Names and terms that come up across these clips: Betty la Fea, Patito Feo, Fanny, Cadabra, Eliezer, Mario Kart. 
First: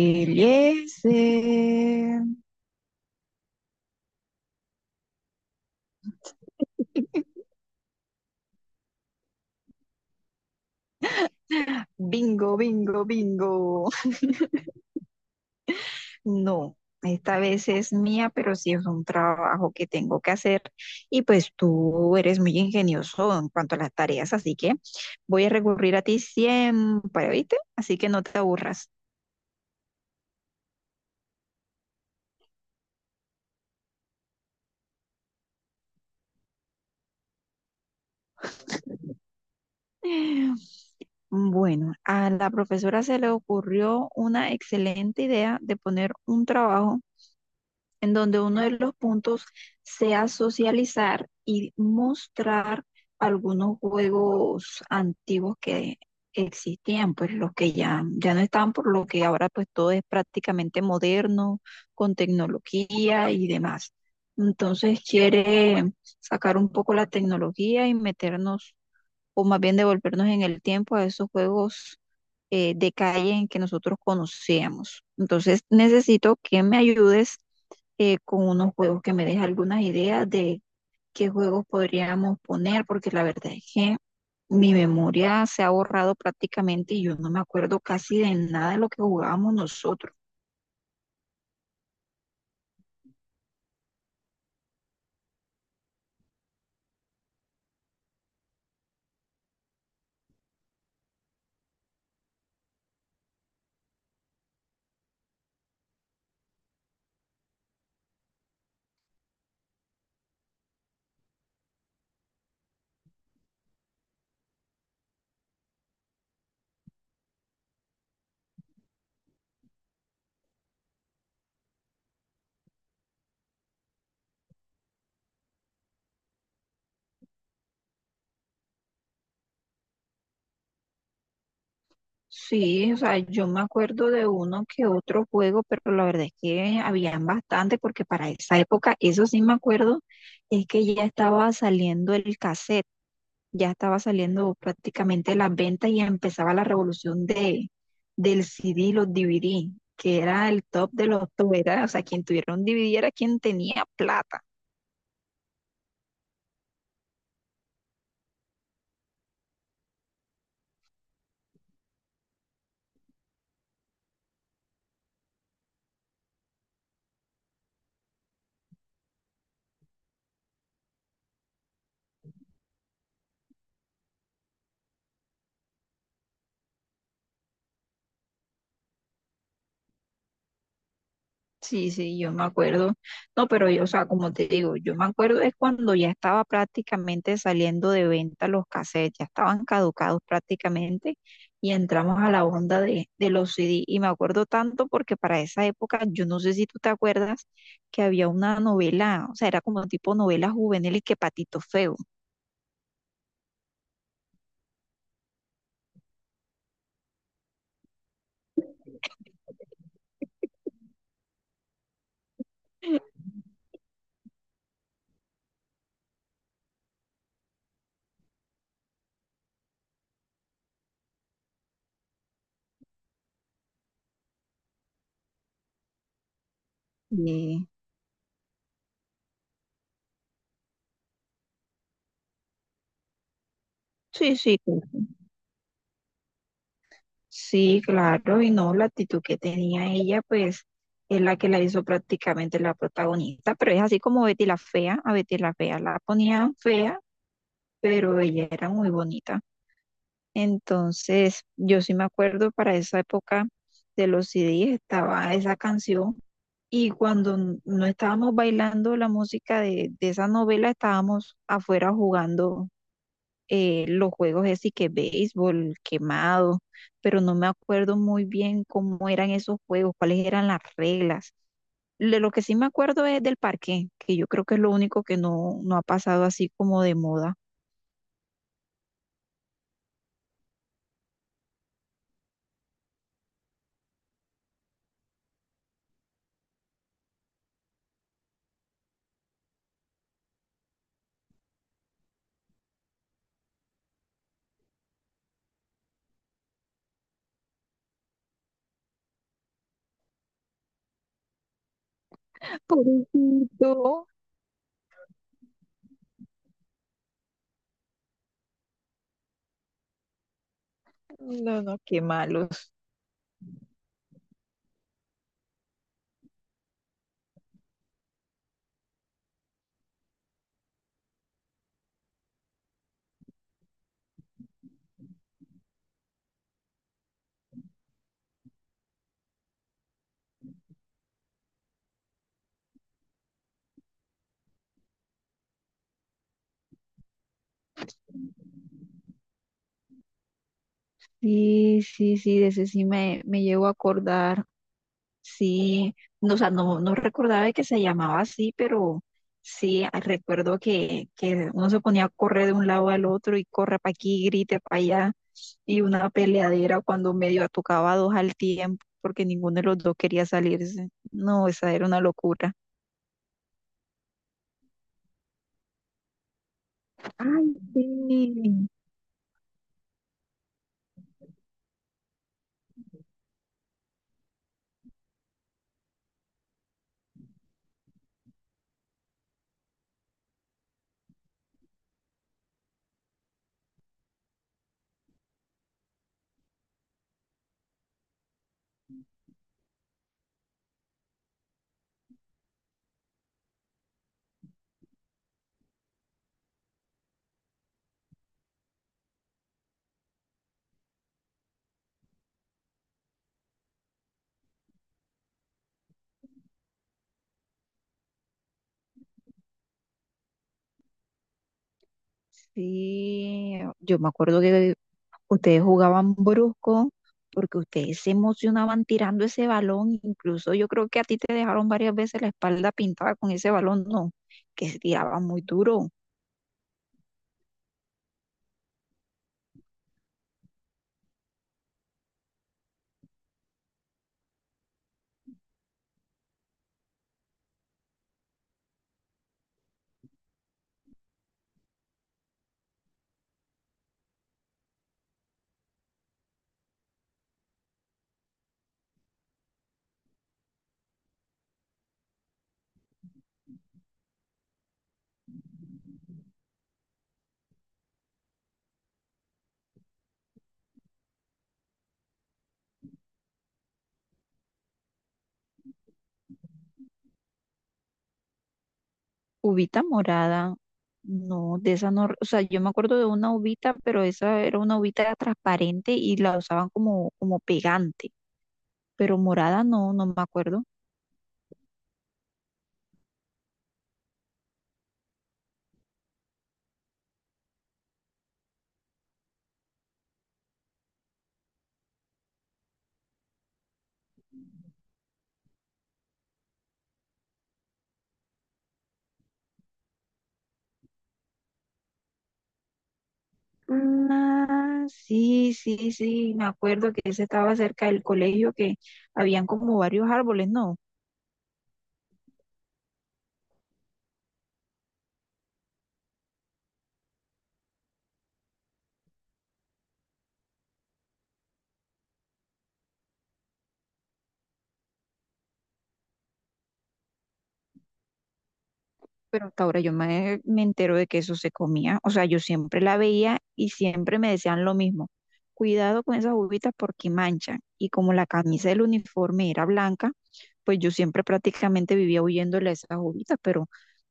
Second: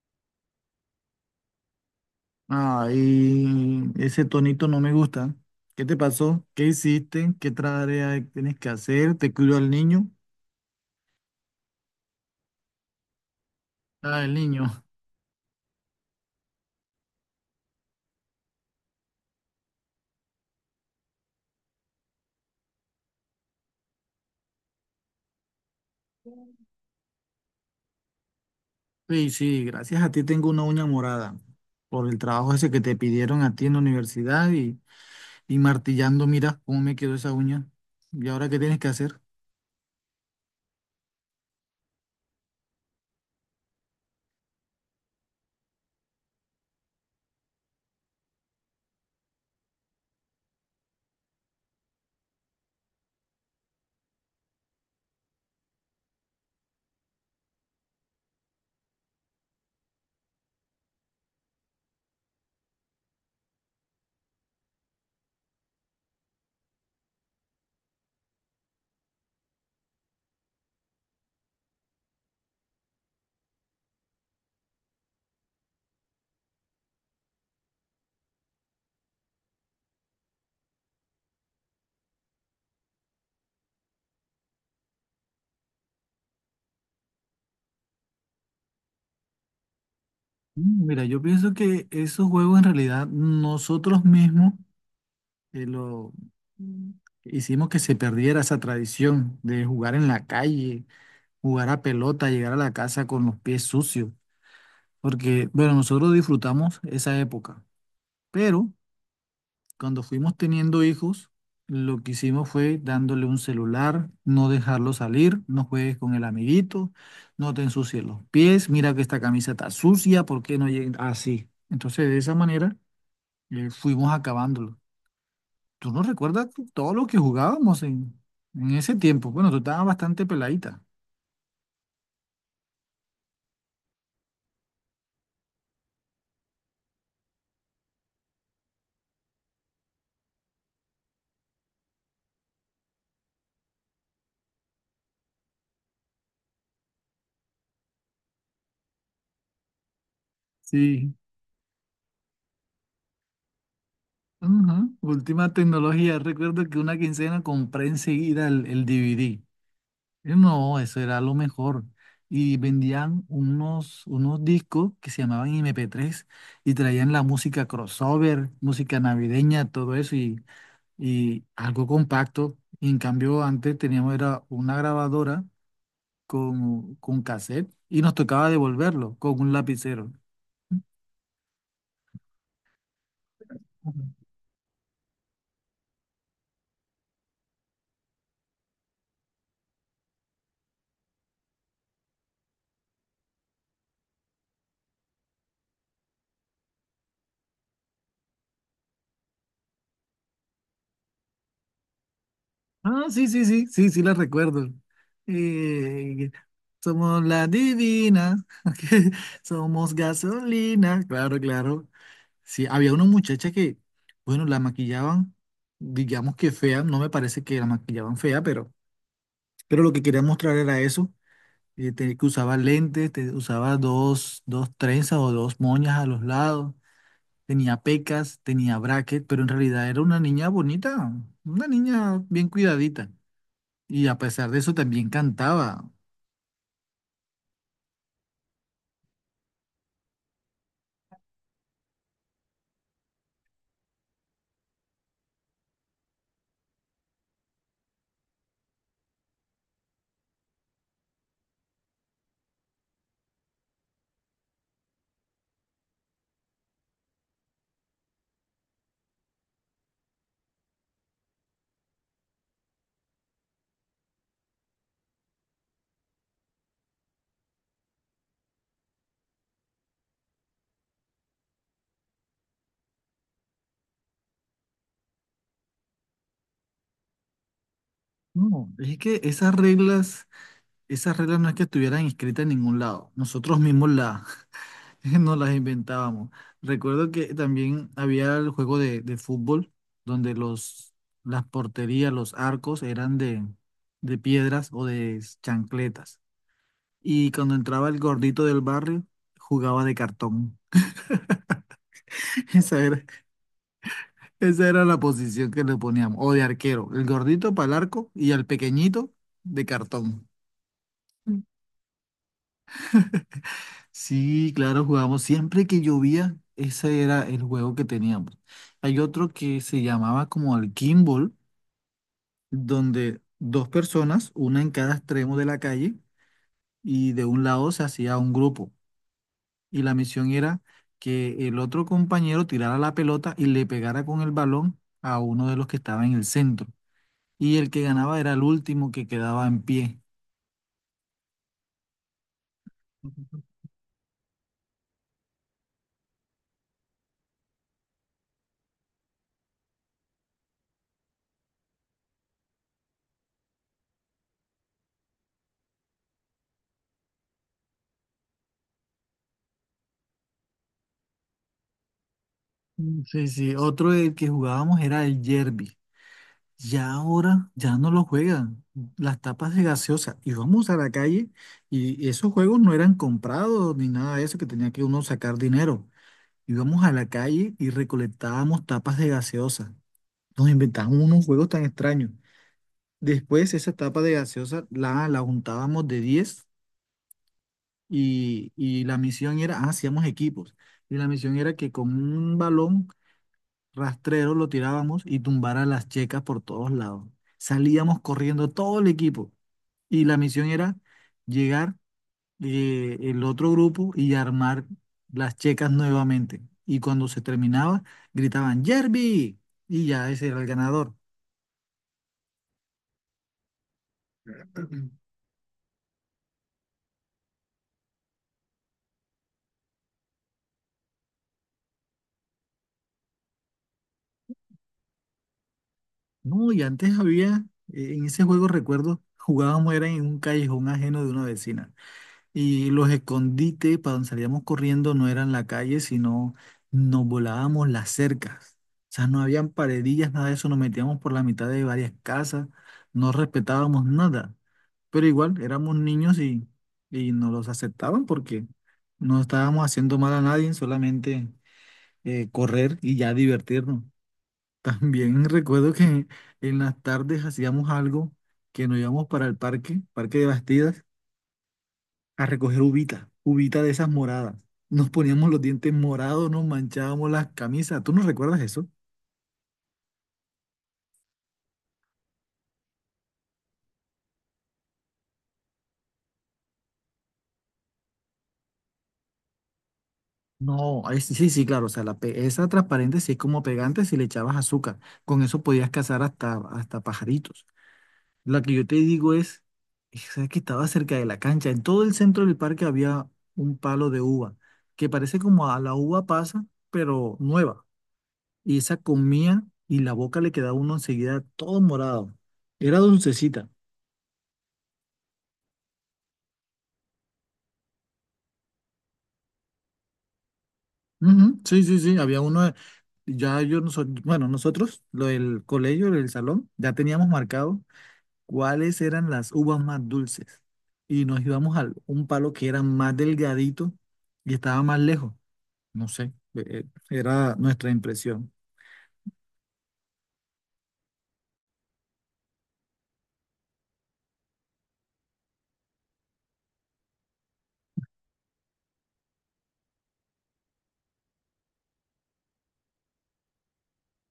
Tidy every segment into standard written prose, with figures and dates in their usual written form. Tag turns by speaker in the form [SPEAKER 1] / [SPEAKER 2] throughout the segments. [SPEAKER 1] Eliezer.
[SPEAKER 2] Ay, ese tonito no me gusta. ¿Qué te pasó? ¿Qué hiciste? ¿Qué tarea tienes que hacer? ¿Te cuidó al niño?
[SPEAKER 1] Bingo, bingo, bingo.
[SPEAKER 2] Ah, el niño.
[SPEAKER 1] No, esta vez es mía, pero sí es un trabajo que tengo que hacer. Y pues tú eres muy ingenioso en cuanto a las tareas, así que voy a recurrir a ti siempre, ¿viste? Así que no te aburras.
[SPEAKER 2] Sí, sí, gracias a ti tengo una uña morada por el trabajo ese que te pidieron a ti en la universidad y martillando, mira cómo me quedó esa uña. ¿Y ahora qué tienes que hacer?
[SPEAKER 1] Bueno, a la profesora se le ocurrió una excelente idea de poner un trabajo en donde uno de los puntos sea socializar y mostrar algunos juegos antiguos que existían, pues los que ya no están, por lo que ahora pues todo es prácticamente moderno, con tecnología y demás. Entonces quiere sacar un poco la tecnología y meternos o más bien devolvernos en el tiempo a esos juegos de calle en que nosotros conocíamos. Entonces necesito que me ayudes con unos juegos, que me des algunas ideas de qué juegos podríamos poner, porque la verdad es que mi memoria se ha borrado prácticamente y yo no me acuerdo casi de nada de lo que jugábamos nosotros.
[SPEAKER 2] Mm, mira, yo pienso que esos juegos en realidad nosotros mismos lo Mm. hicimos que se perdiera esa tradición de jugar en la calle, jugar a pelota, llegar a la casa con los pies sucios, porque, bueno, nosotros disfrutamos esa época, pero cuando fuimos teniendo hijos, lo que hicimos fue dándole un celular, no dejarlo salir, no juegues con el amiguito, no te ensucies los pies, mira que esta camisa está sucia, ¿por qué no llega así? Entonces, de esa manera, fuimos acabándolo. ¿Tú no recuerdas todo lo que jugábamos en ese tiempo? Bueno, tú estabas bastante peladita.
[SPEAKER 1] Sí, o sea, yo me acuerdo de uno que otro juego, pero la verdad es que habían bastante, porque para esa época, eso sí me acuerdo, es que ya estaba saliendo el cassette, ya estaba saliendo prácticamente las ventas y empezaba la revolución del CD y los DVD, que era el top de
[SPEAKER 2] Sí.
[SPEAKER 1] los top, era, o sea, quien tuviera un DVD era quien tenía plata.
[SPEAKER 2] Ajá, última tecnología. Recuerdo que una quincena compré enseguida el DVD. No, eso era lo mejor. Y vendían unos, unos discos que se llamaban MP3 y traían la música crossover, música navideña, todo eso y algo compacto. Y en cambio, antes teníamos era una grabadora con cassette y nos tocaba devolverlo con un lapicero.
[SPEAKER 1] Sí, sí, yo me acuerdo. No, pero yo, o sea, como te digo, yo me acuerdo es cuando ya estaba prácticamente saliendo de venta los cassettes, ya estaban caducados prácticamente y entramos a la onda de los CD. Y me acuerdo tanto porque para esa época, yo no sé si tú te acuerdas, que había una novela, o sea, era como tipo novela juvenil y que Patito Feo.
[SPEAKER 2] Ah, sí, sí, sí, sí, sí, la recuerdo. Eh, Somos la divina, somos gasolina, claro, claro. Sí, había una muchacha que, bueno, la maquillaban, digamos que fea, no me parece que la maquillaban fea, pero lo que quería mostrar era eso, que usaba lentes, usaba dos, dos trenzas o dos moñas a los lados,
[SPEAKER 1] Sí,
[SPEAKER 2] tenía pecas, tenía bracket, pero en realidad era una niña bonita, una niña bien cuidadita. Y a
[SPEAKER 1] sí,
[SPEAKER 2] pesar
[SPEAKER 1] sí,
[SPEAKER 2] de eso también cantaba.
[SPEAKER 1] sí, claro, y no, la actitud que tenía ella, pues es la que la hizo prácticamente la protagonista, pero es así como Betty la Fea, a Betty la Fea la ponían fea, pero ella era muy bonita. Entonces, yo sí me acuerdo para esa época de los CDs estaba esa canción y cuando no estábamos bailando la música de esa novela, estábamos afuera jugando los juegos así que béisbol, quemado, pero no me acuerdo muy bien cómo eran esos juegos, cuáles eran las reglas. De lo que sí me acuerdo es del parque, que yo creo que es lo único que no ha pasado así como de moda.
[SPEAKER 2] No, es que esas reglas no es que estuvieran escritas en ningún lado. Nosotros mismos las nos las inventábamos. Recuerdo que también había el juego de fútbol donde las porterías, los arcos eran de piedras o de chancletas. Y cuando entraba el gordito del barrio, jugaba de cartón. Esa era,
[SPEAKER 1] Pobrecito.
[SPEAKER 2] esa era la posición que le poníamos. O de arquero, el gordito para el arco y al pequeñito de cartón. Mm.
[SPEAKER 1] No, no, qué malos.
[SPEAKER 2] Sí, claro, jugábamos. Siempre que llovía, ese era el juego que teníamos. Hay otro que se llamaba como el Kimball, donde dos personas, una en cada extremo de la calle, y de un lado se hacía un grupo. Y la misión era que el otro compañero tirara la pelota y le pegara con el balón a uno de los que estaba en el centro, y el que ganaba era el último que quedaba en pie.
[SPEAKER 1] Sí, sí, sí, de ese sí me llevo a acordar. Sí, no, o sea, no, no recordaba de que se llamaba así, pero sí recuerdo que uno se ponía a correr de un lado al otro y corre para aquí, grite para allá, y una peleadera cuando medio tocaba dos al tiempo, porque ninguno de los dos quería salirse. No, esa era una locura.
[SPEAKER 2] Mm, sí, sí, otro del que jugábamos era el Yerby. Ya
[SPEAKER 1] Ay,
[SPEAKER 2] ahora ya
[SPEAKER 1] sí.
[SPEAKER 2] no lo juegan. Las tapas de gaseosa. Íbamos a la calle y esos juegos no eran comprados ni nada de eso, que tenía que uno sacar dinero. Íbamos a la calle y recolectábamos tapas de gaseosa. Nos inventábamos unos juegos tan extraños. Después esa tapa de gaseosa la juntábamos de 10 y la misión era, ah, hacíamos equipos, y la misión era que con un balón rastrero lo tirábamos y tumbara las checas por todos lados. Salíamos corriendo todo el equipo y la misión era llegar el otro grupo y armar las checas nuevamente. Y cuando se terminaba, gritaban, Jerby, y ya ese era el ganador.
[SPEAKER 1] Sí, yo me acuerdo que ustedes jugaban brusco porque ustedes se emocionaban tirando ese balón. Incluso yo creo que a ti te dejaron varias veces la espalda pintada con ese balón, no, que se tiraba muy duro.
[SPEAKER 2] No, y antes había, en ese juego recuerdo, jugábamos era en un callejón ajeno de una vecina. Y los escondites para donde salíamos corriendo no eran la calle, sino nos volábamos las cercas. O sea, no habían paredillas, nada de eso, nos metíamos por la mitad de varias casas, no respetábamos nada. Pero igual, éramos niños y nos los aceptaban porque no estábamos haciendo mal a nadie, solamente correr y ya divertirnos. También recuerdo que en las tardes hacíamos algo que nos íbamos para el parque, Parque de Bastidas, a recoger uvita, uvita de esas moradas. Nos poníamos los dientes morados, nos manchábamos las camisas. ¿Tú no recuerdas eso?
[SPEAKER 1] Ubita morada, no, de esa no, o sea, yo me acuerdo de una ubita, pero esa era una ubita transparente y la usaban como pegante, pero morada no, no me acuerdo.
[SPEAKER 2] No, ay, sí, sí, sí, claro. O sea, esa transparente sí es como pegante si le echabas azúcar. Con eso podías cazar hasta, hasta pajaritos. La que yo te digo es, esa que estaba cerca de la cancha. En todo el centro del parque había un palo de uva, que parece como a la uva pasa, pero nueva. Y esa comía y la boca le quedaba uno enseguida todo morado. Era dulcecita.
[SPEAKER 1] Ah, sí, sí, sí, me acuerdo que ese estaba cerca del colegio, que habían como varios árboles, ¿no?
[SPEAKER 2] Ujú, sí, sí, sí, había uno, de- ya yo, no so- bueno, nosotros, lo del colegio, el salón, ya teníamos marcado cuáles eran las uvas más dulces y nos íbamos a un palo que era más delgadito y estaba más lejos, no sé, era nuestra impresión.
[SPEAKER 1] Pero hasta ahora yo me entero de que eso se comía. O sea, yo siempre la veía y siempre me decían lo mismo. Cuidado con esas uvitas porque manchan. Y como la camisa del uniforme era blanca, pues yo siempre prácticamente vivía huyéndole a esas uvitas, pero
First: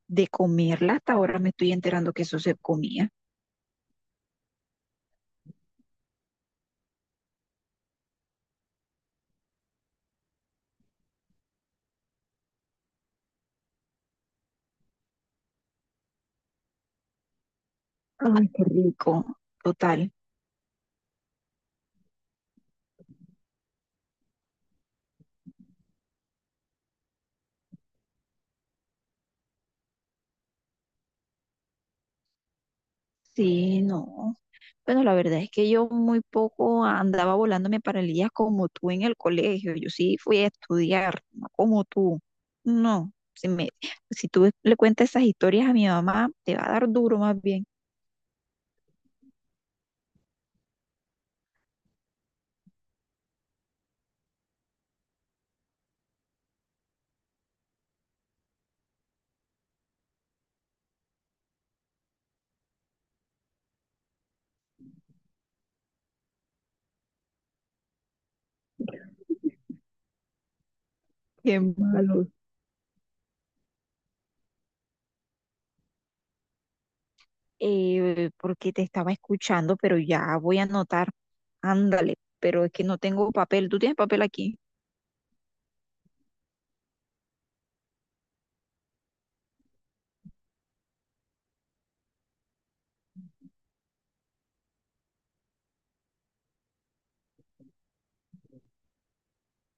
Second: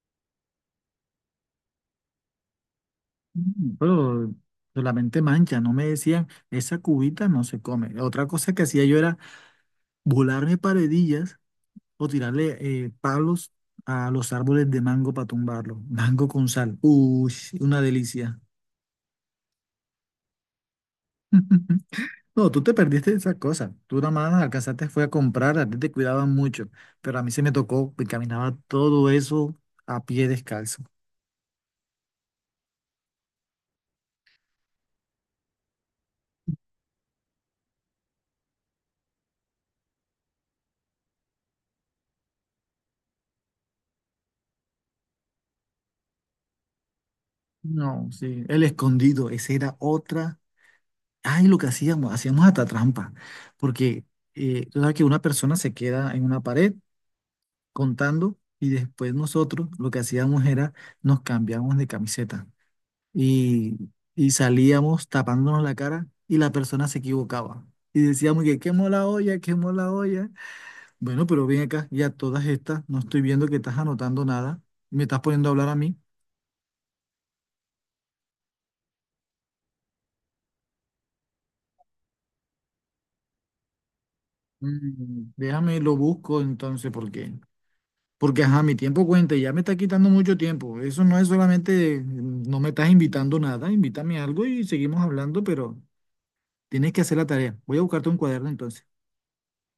[SPEAKER 1] de comerla hasta ahora me estoy enterando que eso se comía.
[SPEAKER 2] Mm, pero solamente mancha, no me decían, esa cubita no se come. Otra cosa que hacía yo era volarme paredillas o tirarle palos a los árboles de mango para tumbarlo. Mango con sal. Uy, una delicia.
[SPEAKER 1] Ay, qué rico. Total.
[SPEAKER 2] No, tú te perdiste de esas cosas. Tú nada más alcanzaste fue a comprar, a ti te cuidaban mucho. Pero a mí se me tocó, me caminaba todo eso a pie descalzo.
[SPEAKER 1] Sí, no. Bueno, la verdad es que yo muy poco andaba volándome paralillas como tú en el colegio. Yo sí fui a estudiar, no como tú. No, si me, si tú le cuentas esas historias a mi mamá, te va a dar duro más bien.
[SPEAKER 2] No, sí. El escondido, esa era otra. Ay, lo que hacíamos, hacíamos hasta trampa. Porque tú sabes que una persona se queda en una pared contando y después nosotros lo que hacíamos era nos cambiamos de camiseta, y, y salíamos tapándonos la cara y la persona se equivocaba. Y decíamos que quemó la olla, quemó la olla. Bueno, pero
[SPEAKER 1] Qué
[SPEAKER 2] ven acá, ya
[SPEAKER 1] malo.
[SPEAKER 2] todas estas, no estoy viendo que estás anotando nada. Me estás poniendo a hablar a mí.
[SPEAKER 1] Porque te estaba escuchando, pero ya voy a anotar. Ándale, pero es que no tengo papel. ¿Tú tienes papel aquí?
[SPEAKER 2] Mm, déjame, lo busco entonces, ¿por qué? Porque, ajá, mi tiempo cuenta y ya me está quitando mucho tiempo. Eso no es solamente, mm, no me estás invitando nada, invítame algo y seguimos hablando, pero tienes que hacer la tarea. Voy a buscarte un cuaderno entonces.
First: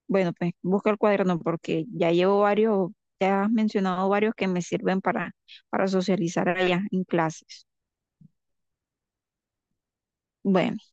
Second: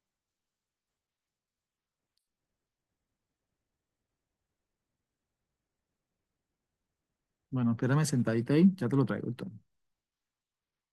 [SPEAKER 1] Bueno, pues busca el cuaderno porque ya llevo varios, ya has mencionado varios que me sirven para socializar allá en clases.
[SPEAKER 2] Bueno, espérame sentadita ahí, ya te lo traigo entonces.
[SPEAKER 1] Bueno.